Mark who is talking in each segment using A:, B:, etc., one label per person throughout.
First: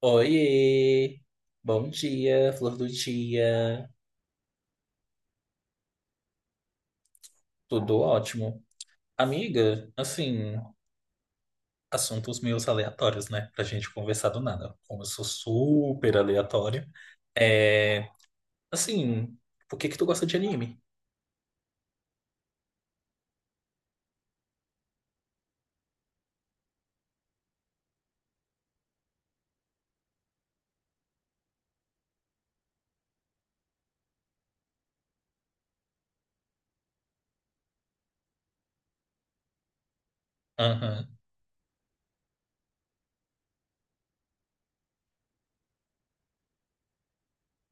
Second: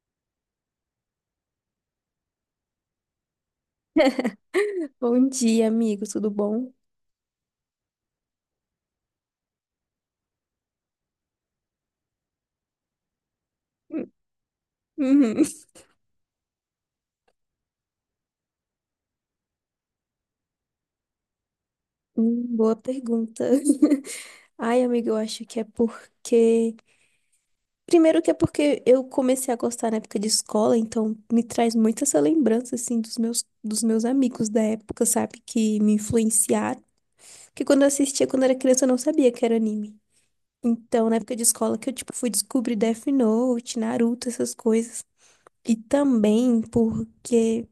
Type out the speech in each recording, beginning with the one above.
A: Oiê! Bom dia, flor do dia.
B: Bom dia, amigo, tudo bom?
A: Tudo ótimo. Amiga, assim, assuntos meio aleatórios, né? Pra gente
B: Hum.
A: conversar do nada. Como eu sou
B: Uhum.
A: super aleatório. É, assim, por que que tu gosta de anime?
B: Boa pergunta. Ai, amigo, eu acho que é porque. Primeiro que é porque eu comecei a gostar na época de escola, então me traz muito essa lembrança, assim, dos meus amigos da época, sabe? Que me influenciaram. Que quando eu assistia, quando era criança, eu não sabia que era anime.
A: Aham,
B: Então, na época de escola que eu, tipo, fui descobrir Death Note, Naruto, essas coisas. E também porque.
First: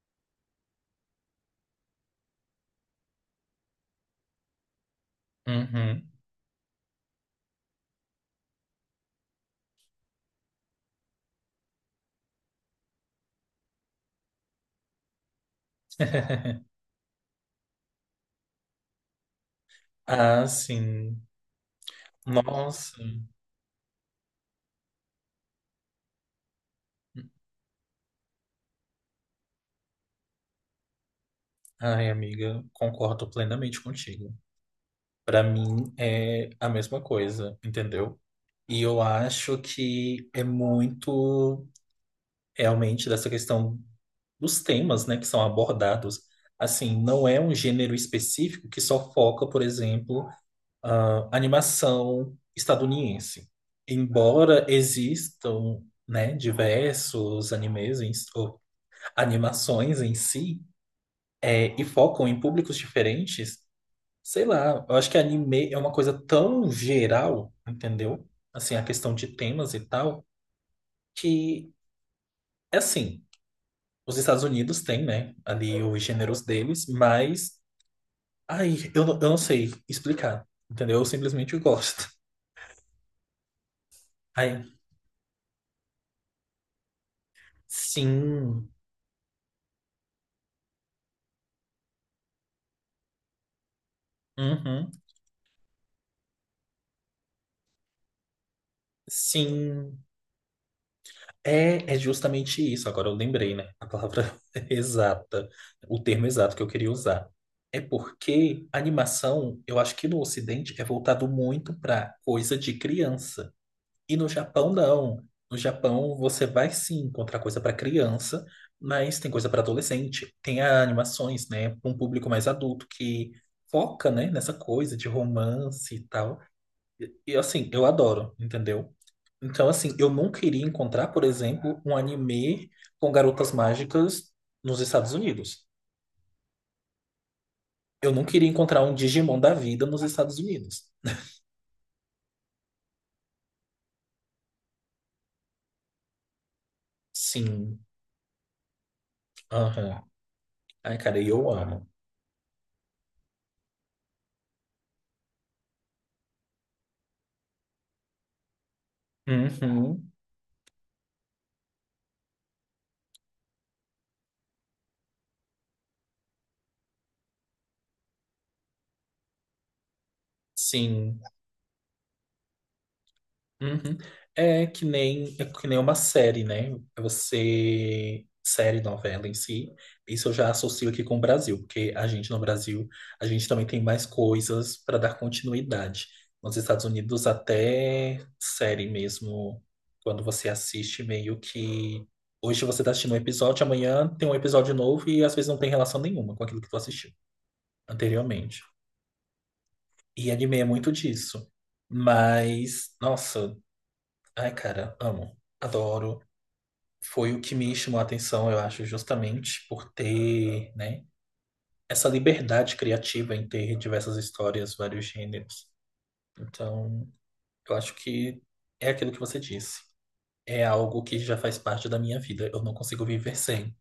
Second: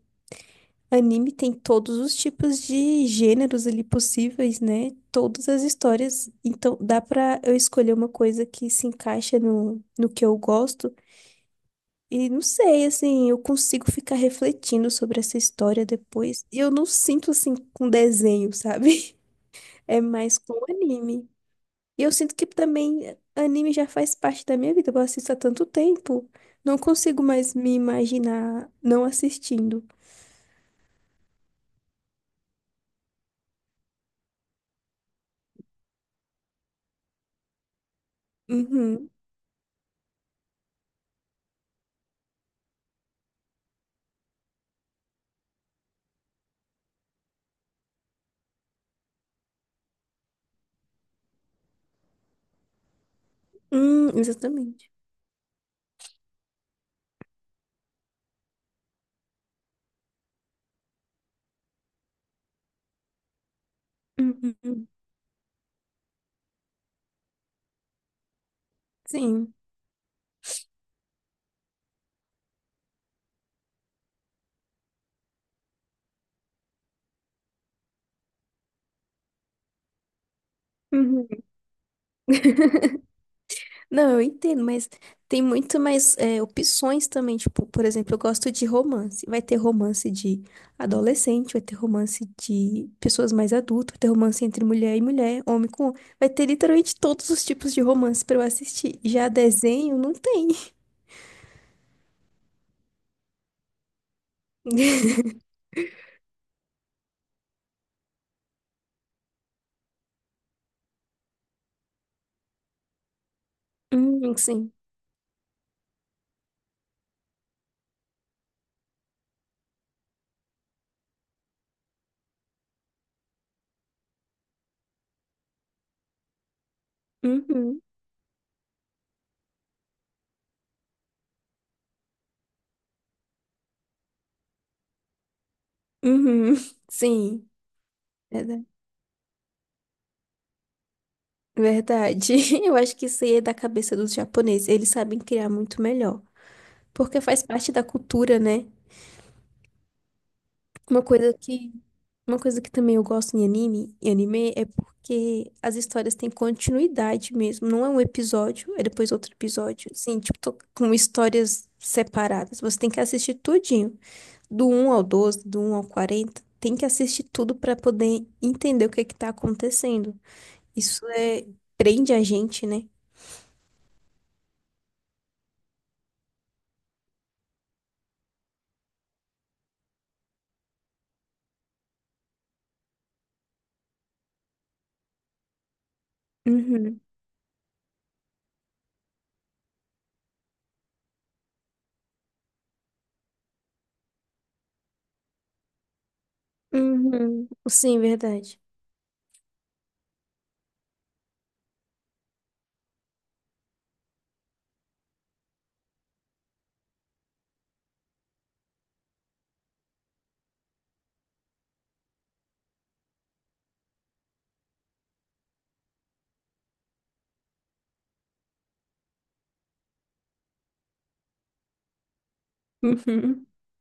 B: Anime tem todos os tipos de gêneros ali possíveis, né? Todas as
A: uhum.
B: histórias. Então, dá pra eu escolher uma coisa que se encaixa no que eu gosto. E não sei, assim, eu consigo ficar refletindo sobre essa história depois. E eu não sinto, assim, com desenho, sabe? É mais
A: Ah,
B: com
A: sim.
B: anime. E eu sinto que
A: Nossa.
B: também anime já faz parte da minha vida. Eu assisto há tanto tempo. Não consigo mais me imaginar não assistindo.
A: Ai, amiga, concordo plenamente contigo. Pra mim é a mesma coisa, entendeu? E eu
B: Uhum.
A: acho que é muito realmente dessa questão dos temas, né, que são abordados. Assim, não é um gênero específico que só foca, por exemplo, a animação estadunidense.
B: Hum,
A: Embora
B: exatamente.
A: existam, né, diversos animes em- ou animações em si, é, e focam em públicos diferentes, sei lá,
B: Uhum,
A: eu acho que anime é uma coisa tão geral, entendeu? Assim, a questão de
B: sim.
A: temas e tal, que é assim, os Estados Unidos têm, né, ali os gêneros deles, mas, ai, eu não sei explicar, entendeu? Eu
B: Uhum.
A: simplesmente gosto.
B: Não, eu
A: Ai,
B: entendo, mas tem muito mais opções também. Tipo, por exemplo, eu gosto de
A: sim,
B: romance. Vai ter romance de adolescente, vai ter romance de pessoas mais adultas, vai ter romance entre
A: uhum,
B: mulher e mulher, homem com homem. Vai ter literalmente todos os tipos de romance pra eu assistir. Já desenho,
A: sim,
B: não tem.
A: é, é justamente isso. Agora eu lembrei, né, a palavra exata, o termo exato que eu queria usar. É porque a animação, eu acho que no Ocidente é voltado muito para coisa de criança. E no
B: Uhum,
A: Japão,
B: sim.
A: não. No Japão, você vai sim encontrar coisa para criança, mas tem coisa para adolescente. Tem animações, né, para um público mais adulto que foca, né, nessa coisa de romance e tal. E assim,
B: Uhum,
A: eu adoro, entendeu? Então, assim, eu não queria encontrar, por exemplo, um anime com garotas mágicas nos Estados Unidos.
B: uhum, sim.
A: Eu não queria
B: Verda-
A: encontrar um Digimon da vida nos Estados Unidos.
B: Verdade. Eu acho que isso aí é da cabeça dos japoneses. Eles sabem criar muito melhor. Porque faz parte
A: Sim.
B: da cultura, né?
A: Aham. Ai,
B: Uma
A: cara, e
B: coisa
A: eu
B: que,
A: amo.
B: uma coisa que também eu gosto em anime é porque as histórias têm continuidade mesmo. Não é um episódio, é depois outro episódio.
A: Uhum.
B: Assim, tipo, tô com histórias separadas. Você tem que assistir tudinho. Do um ao 12, do um ao 40, tem que assistir tudo pra poder entender o que é que tá acontecendo. Isso
A: Sim.
B: prende a gente, né?
A: Uhum. É que nem uma série, né? Você. Série, novela em si. Isso eu já associo aqui com o Brasil, porque a gente no Brasil, a gente também tem mais coisas para dar continuidade. Nos Estados
B: Uhum.
A: Unidos, até série mesmo, quando você assiste, meio que. Hoje você está assistindo um episódio, amanhã tem um episódio novo e às vezes não tem relação nenhuma com aquilo que tu assistiu
B: Uhum. Sim, verdade.
A: anteriormente. E anime é muito disso. Mas, nossa. Ai, cara, amo, adoro. Foi o que me chamou a atenção, eu acho, justamente por ter, né, essa liberdade criativa em ter diversas histórias, vários gêneros. Então, eu acho que é aquilo que você disse. É algo que já faz parte da minha vida. Eu não consigo viver
B: Uhum.
A: sem.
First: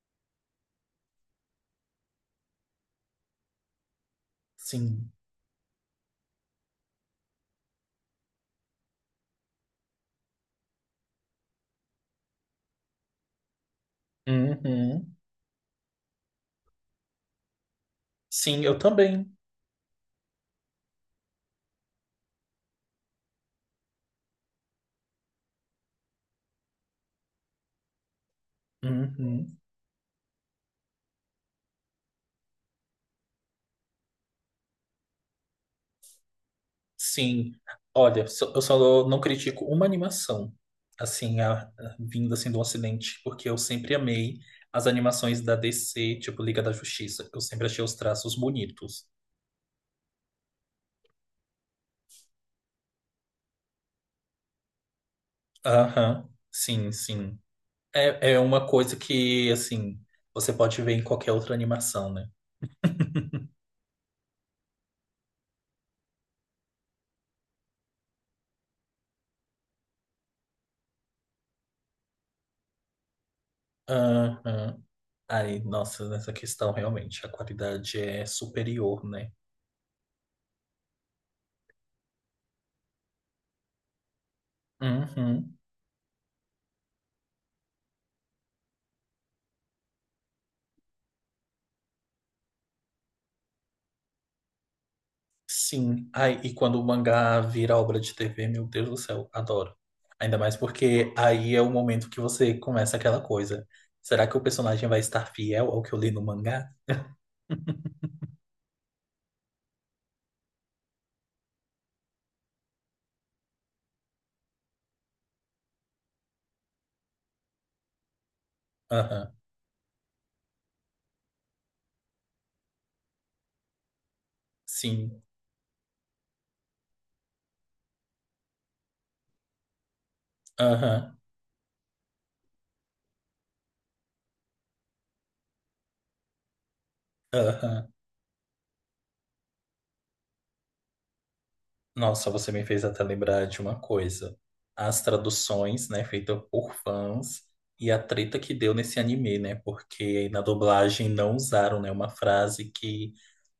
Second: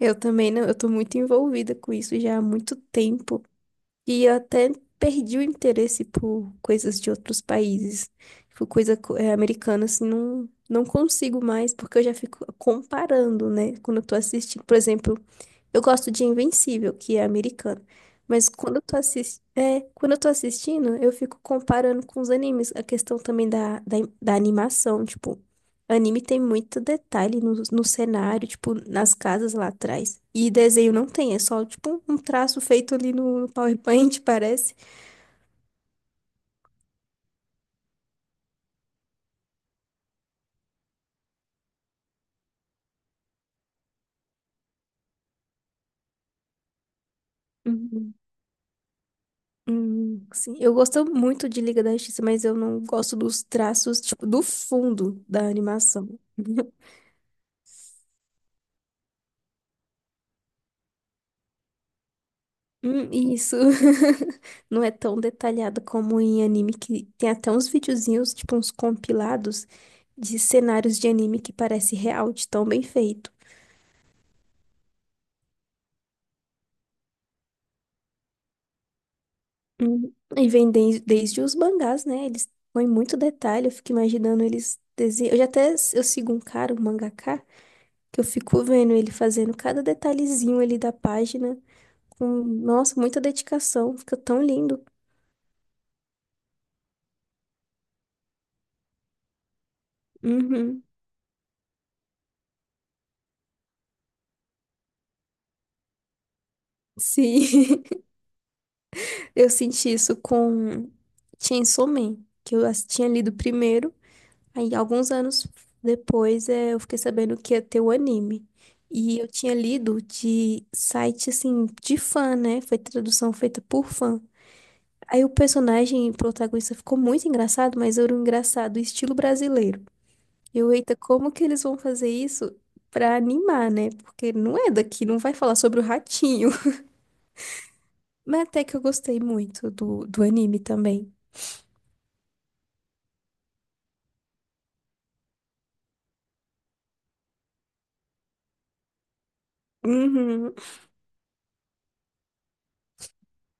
B: Eu também não, eu tô muito envolvida com isso já há muito tempo. E eu até
A: Sim.
B: perdi o interesse por coisas de outros países. Tipo, coisa americana, assim, não consigo mais, porque eu já fico comparando, né? Quando eu tô assistindo, por
A: Uhum.
B: exemplo. Eu gosto de Invencível, que é americano. Mas
A: Sim, eu
B: quando eu tô
A: também.
B: assistindo, eu fico comparando com os animes, a questão também da animação, tipo, anime tem muito detalhe no cenário, tipo, nas casas
A: Uhum.
B: lá atrás. E desenho não tem, é só, tipo, um traço feito ali no PowerPoint, parece.
A: Sim, olha, eu só não critico uma animação, assim, vinda assim do Ocidente, porque eu sempre amei as animações da DC, tipo Liga da Justiça. Eu sempre achei os
B: Uhum.
A: traços bonitos.
B: Sim, eu gosto muito de Liga da Justiça, mas eu não gosto dos traços, tipo, do fundo da animação.
A: Aham, sim, sim. É, é uma coisa que, assim, você pode ver em qualquer outra animação, né?
B: Isso. Não é tão detalhado como em anime que tem até uns videozinhos, tipo uns compilados de cenários de anime que parece real, de tão bem feito.
A: Aham. Aí, nossa, nessa questão, realmente, a qualidade é superior, né?
B: E vem desde os mangás, né? Eles põem muito detalhe, eu fico imaginando eles desenham. Eu já
A: Uhum.
B: até eu sigo um cara, um mangaka, que eu fico vendo ele fazendo cada detalhezinho ali da página com, nossa, muita dedicação, fica tão lindo.
A: Sim. Ai, e quando o mangá vira obra de TV, meu Deus do céu, adoro. Ainda mais
B: Uhum.
A: porque aí é o momento que você começa aquela coisa. Será que o personagem vai estar fiel ao que eu li no mangá?
B: Sim. Eu senti isso com Chainsaw Man, que eu tinha lido primeiro. Aí, alguns anos depois, eu fiquei sabendo que ia ter o anime. E eu
A: Aham,
B: tinha lido de site, assim, de fã, né? Foi tradução feita por fã.
A: sim.
B: Aí o personagem protagonista ficou muito engraçado, mas era um engraçado estilo brasileiro. Eita,
A: Aham,
B: como que eles vão fazer isso pra animar, né? Porque não é daqui, não vai falar sobre o ratinho.
A: aham.
B: Mas até que eu gostei muito do anime também.
A: Nossa, você me fez até lembrar de uma coisa. As traduções, né, feitas por fãs e a treta que deu nesse anime, né? Porque na
B: Uhum.
A: dublagem não usaram, né, uma frase que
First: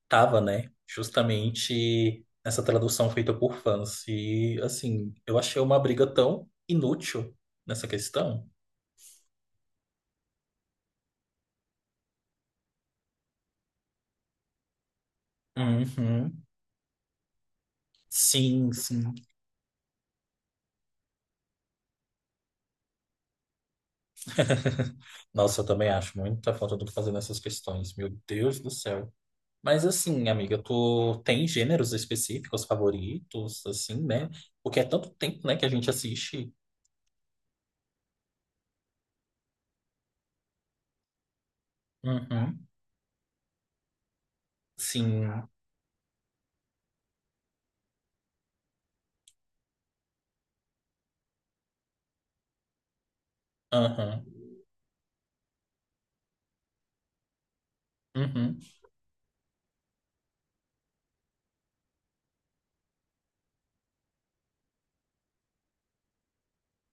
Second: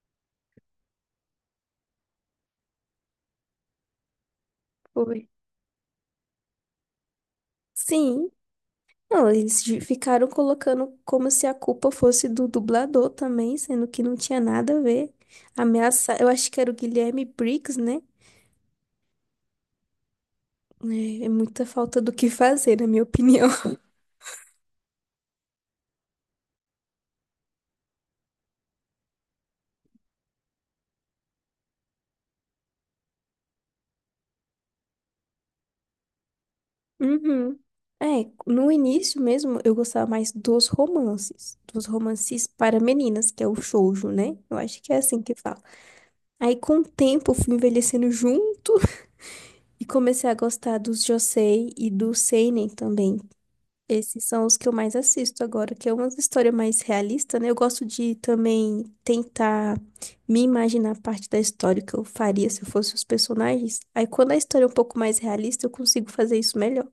A: tava, né? Justamente essa tradução feita por fãs. E, assim,
B: Foi.
A: eu achei uma briga tão inútil nessa
B: Sim.
A: questão.
B: Não, eles ficaram colocando como se a culpa fosse do dublador também, sendo que não tinha nada a ver. Ameaça, eu
A: Uhum.
B: acho que era o Guilherme Briggs, né?
A: Sim, sim.
B: É muita falta do que fazer, na minha opinião.
A: Nossa, eu também acho muita falta do que fazer nessas questões. Meu Deus do céu. Mas, assim, amiga, tu tem gêneros específicos favoritos, assim, né? Porque é tanto tempo, né, que a gente assiste.
B: Uhum. É, no início mesmo eu gostava mais dos romances,
A: Uhum.
B: para meninas, que é o shoujo, né? Eu acho que é assim
A: Sim.
B: que fala. Aí com o tempo eu fui envelhecendo junto e comecei a gostar dos josei e do seinen também.
A: Aham.
B: Esses são os que eu mais assisto agora, que é uma história mais realista, né? Eu gosto de
A: Uhum.
B: também tentar me imaginar parte da história que eu faria se eu fosse os personagens. Aí quando a história é um pouco mais realista, eu consigo fazer isso melhor.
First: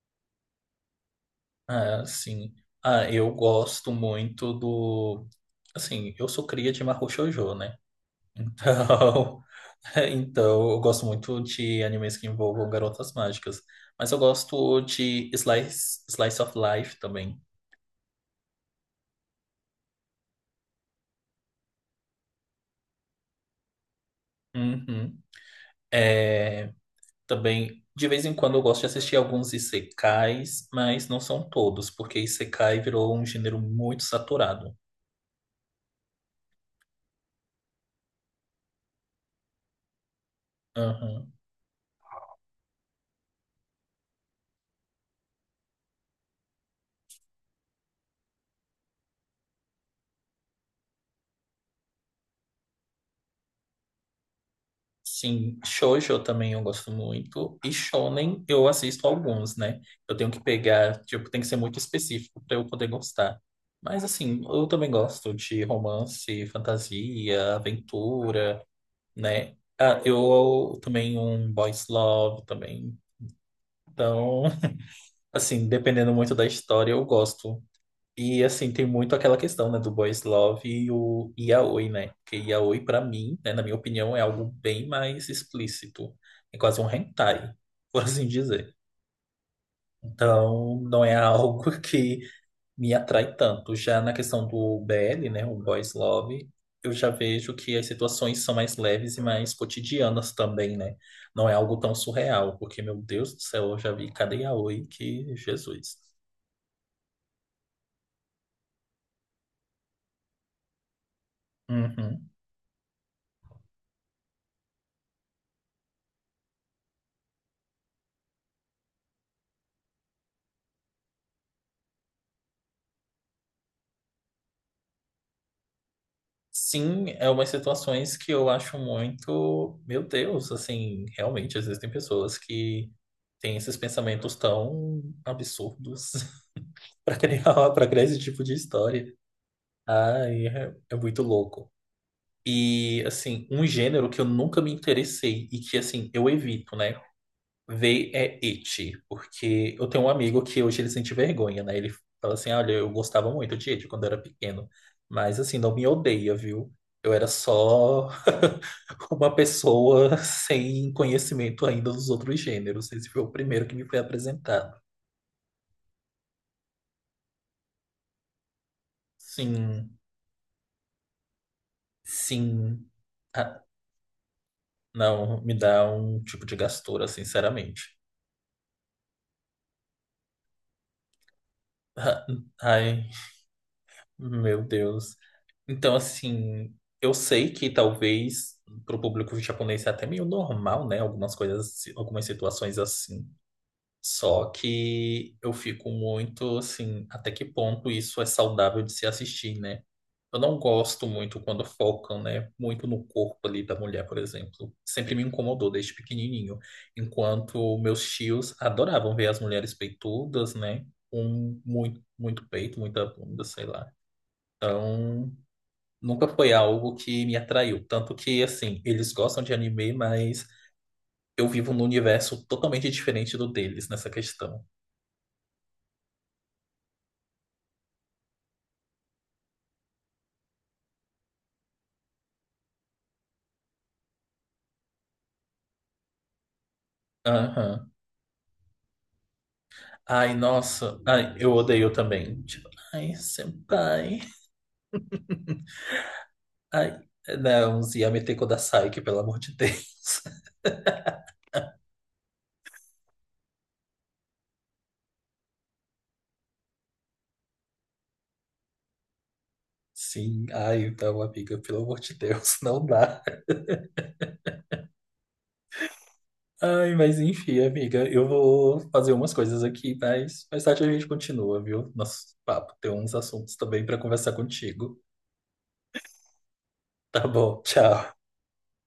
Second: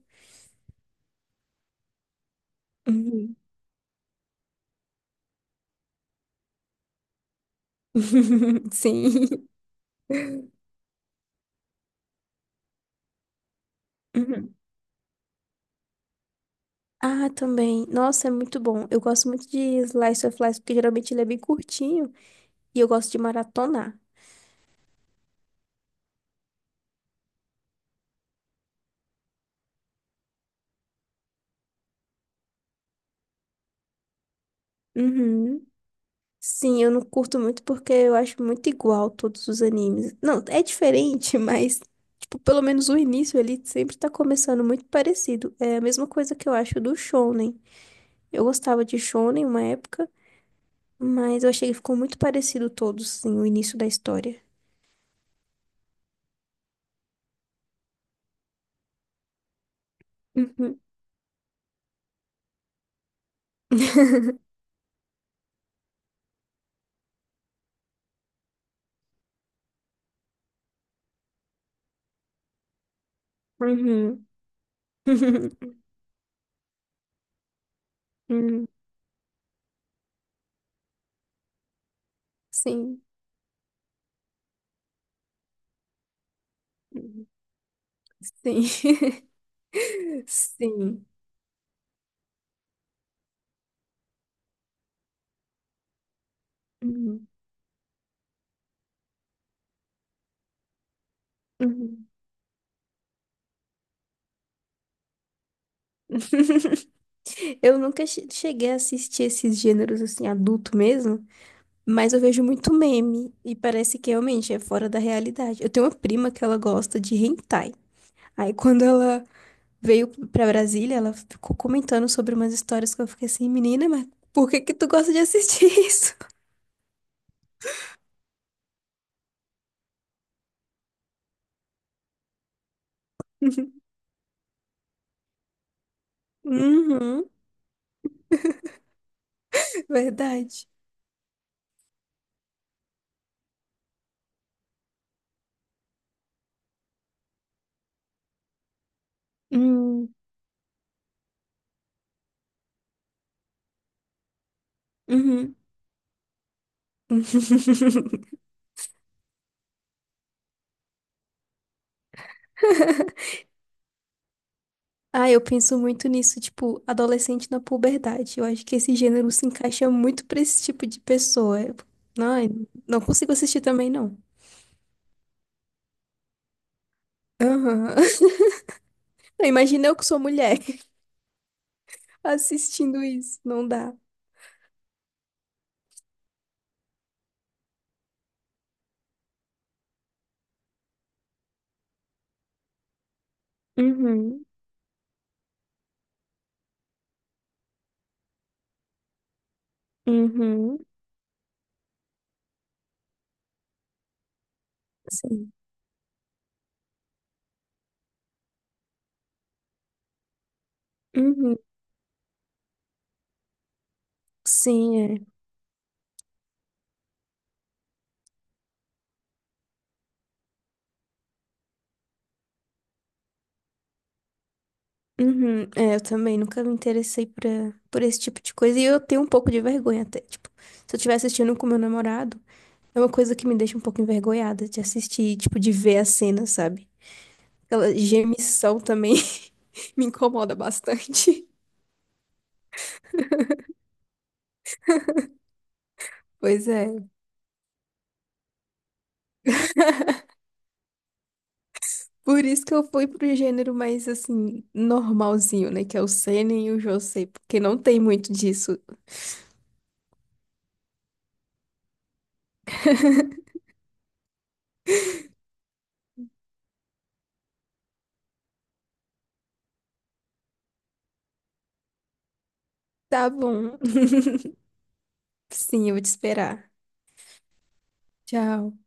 A: Ah, sim. Ah, eu
B: Uhum.
A: gosto muito do. Assim, eu sou cria de Mahou Shoujo, né? Então,
B: Sim.
A: então eu gosto muito de animes que envolvam garotas mágicas. Mas eu
B: Uhum.
A: gosto de Slice of Life
B: Ah,
A: também.
B: também. Nossa, é muito bom. Eu gosto muito de Slice of Life, porque geralmente ele é bem curtinho e eu gosto de maratonar.
A: Uhum. É, também, de vez em quando eu gosto de assistir alguns isekais, mas não são todos, porque isekai virou um gênero muito saturado.
B: Uhum. Sim, eu não curto muito porque eu acho muito igual todos os animes. Não, é
A: Uhum.
B: diferente, mas, tipo, pelo menos o início ali sempre tá começando muito parecido. É a mesma coisa que eu acho do Shonen. Eu gostava de Shonen uma época, mas eu achei que ficou muito parecido todos, sim, o início da história.
A: Sim, shoujo também eu gosto muito. E shonen eu assisto alguns, né? Eu tenho que
B: Uhum.
A: pegar, tipo, tem que ser muito específico para eu poder gostar. Mas assim, eu também gosto de romance, fantasia, aventura, né? Ah, eu também um boys love também.
B: Uhum.
A: Então, assim, dependendo muito da história, eu gosto. E
B: Uhum.
A: assim, tem muito aquela questão, né, do boys love e o yaoi, né? Porque yaoi, pra
B: Sim.
A: mim, né, na minha opinião, é algo bem mais explícito. É quase um
B: Uhum.
A: hentai, por assim
B: Sim.
A: dizer. Então, não
B: Sim.
A: é algo que me atrai tanto. Já na questão do BL, né, o boys love, eu já
B: Uhum.
A: vejo que as situações são mais leves e mais cotidianas também, né? Não é algo tão
B: Uhum.
A: surreal, porque, meu Deus do céu, eu já vi cada yaoi que Jesus.
B: Eu nunca cheguei a assistir esses gêneros assim, adulto mesmo, mas eu
A: Uhum.
B: vejo muito meme e parece que realmente é fora da realidade. Eu tenho uma prima que ela gosta de hentai. Aí quando ela veio pra Brasília, ela ficou comentando sobre umas histórias que eu fiquei assim, menina, mas por que que tu gosta de assistir isso?
A: Sim, é umas situações que eu acho muito, meu Deus, assim, realmente existem pessoas que têm esses pensamentos tão absurdos
B: Uhum,
A: para criar esse tipo de história. Ai,
B: verdade.
A: é, é muito louco. E assim, um gênero que eu nunca me interessei e que assim, eu evito, né? Vê é It, porque eu tenho um
B: Hum,
A: amigo que hoje ele sente vergonha, né? Ele fala assim: olha, eu gostava muito de It quando eu era pequeno, mas
B: uhum.
A: assim, não me odeia, viu? Eu era só uma pessoa sem conhecimento ainda dos outros gêneros. Esse foi o primeiro que me foi apresentado.
B: Ah, eu penso muito nisso, tipo, adolescente na puberdade. Eu acho que esse gênero se encaixa
A: Sim,
B: muito pra esse tipo de pessoa. Não,
A: sim.
B: não consigo assistir
A: Ah,
B: também, não.
A: não, me dá um tipo de gastura, sinceramente.
B: Aham. Imagina eu que sou mulher
A: Ah,
B: assistindo
A: Ai.
B: isso. Não dá.
A: Meu Deus. Então, assim, eu sei que talvez para o público japonês é até meio normal, né? Algumas coisas, algumas situações assim.
B: Uhum.
A: Só que eu fico muito assim, até que ponto isso é saudável de se assistir, né? Eu não
B: Uhum.
A: gosto muito quando focam, né? Muito no corpo ali da mulher, por exemplo. Sempre me
B: Sim.
A: incomodou desde pequenininho. Enquanto meus tios adoravam ver as mulheres peitudas, né?
B: Uhum.
A: Com muito, muito peito, muita bunda, sei lá.
B: Sim, é.
A: Então, nunca foi algo que me atraiu. Tanto que, assim, eles gostam de anime, mas eu vivo num universo totalmente diferente do deles nessa questão.
B: Uhum. É, eu também nunca me interessei por esse tipo de coisa. E eu tenho um pouco de vergonha até. Tipo, se eu estiver assistindo com meu namorado, é uma coisa que me deixa um pouco envergonhada de assistir, tipo, de ver a cena, sabe?
A: Aham.
B: Aquela gemição também me
A: Ai,
B: incomoda
A: nossa. Ai,
B: bastante.
A: eu odeio também. Tipo, ai, senpai.
B: Pois é,
A: Ai, não, Yamete Kodasai, que pelo amor de Deus.
B: por isso que eu fui pro gênero mais assim, normalzinho, né? Que é o seinen e o josei, porque não tem muito disso.
A: Sim, ai, então, amiga, pelo amor de Deus, não dá. Ai, mas enfim, amiga, eu vou fazer umas coisas aqui, mas mais tarde a gente continua, viu? Nosso papo, tem uns
B: Tá
A: assuntos
B: bom.
A: também para conversar contigo.
B: Sim, eu vou te esperar.
A: Tá bom, tchau.
B: Tchau.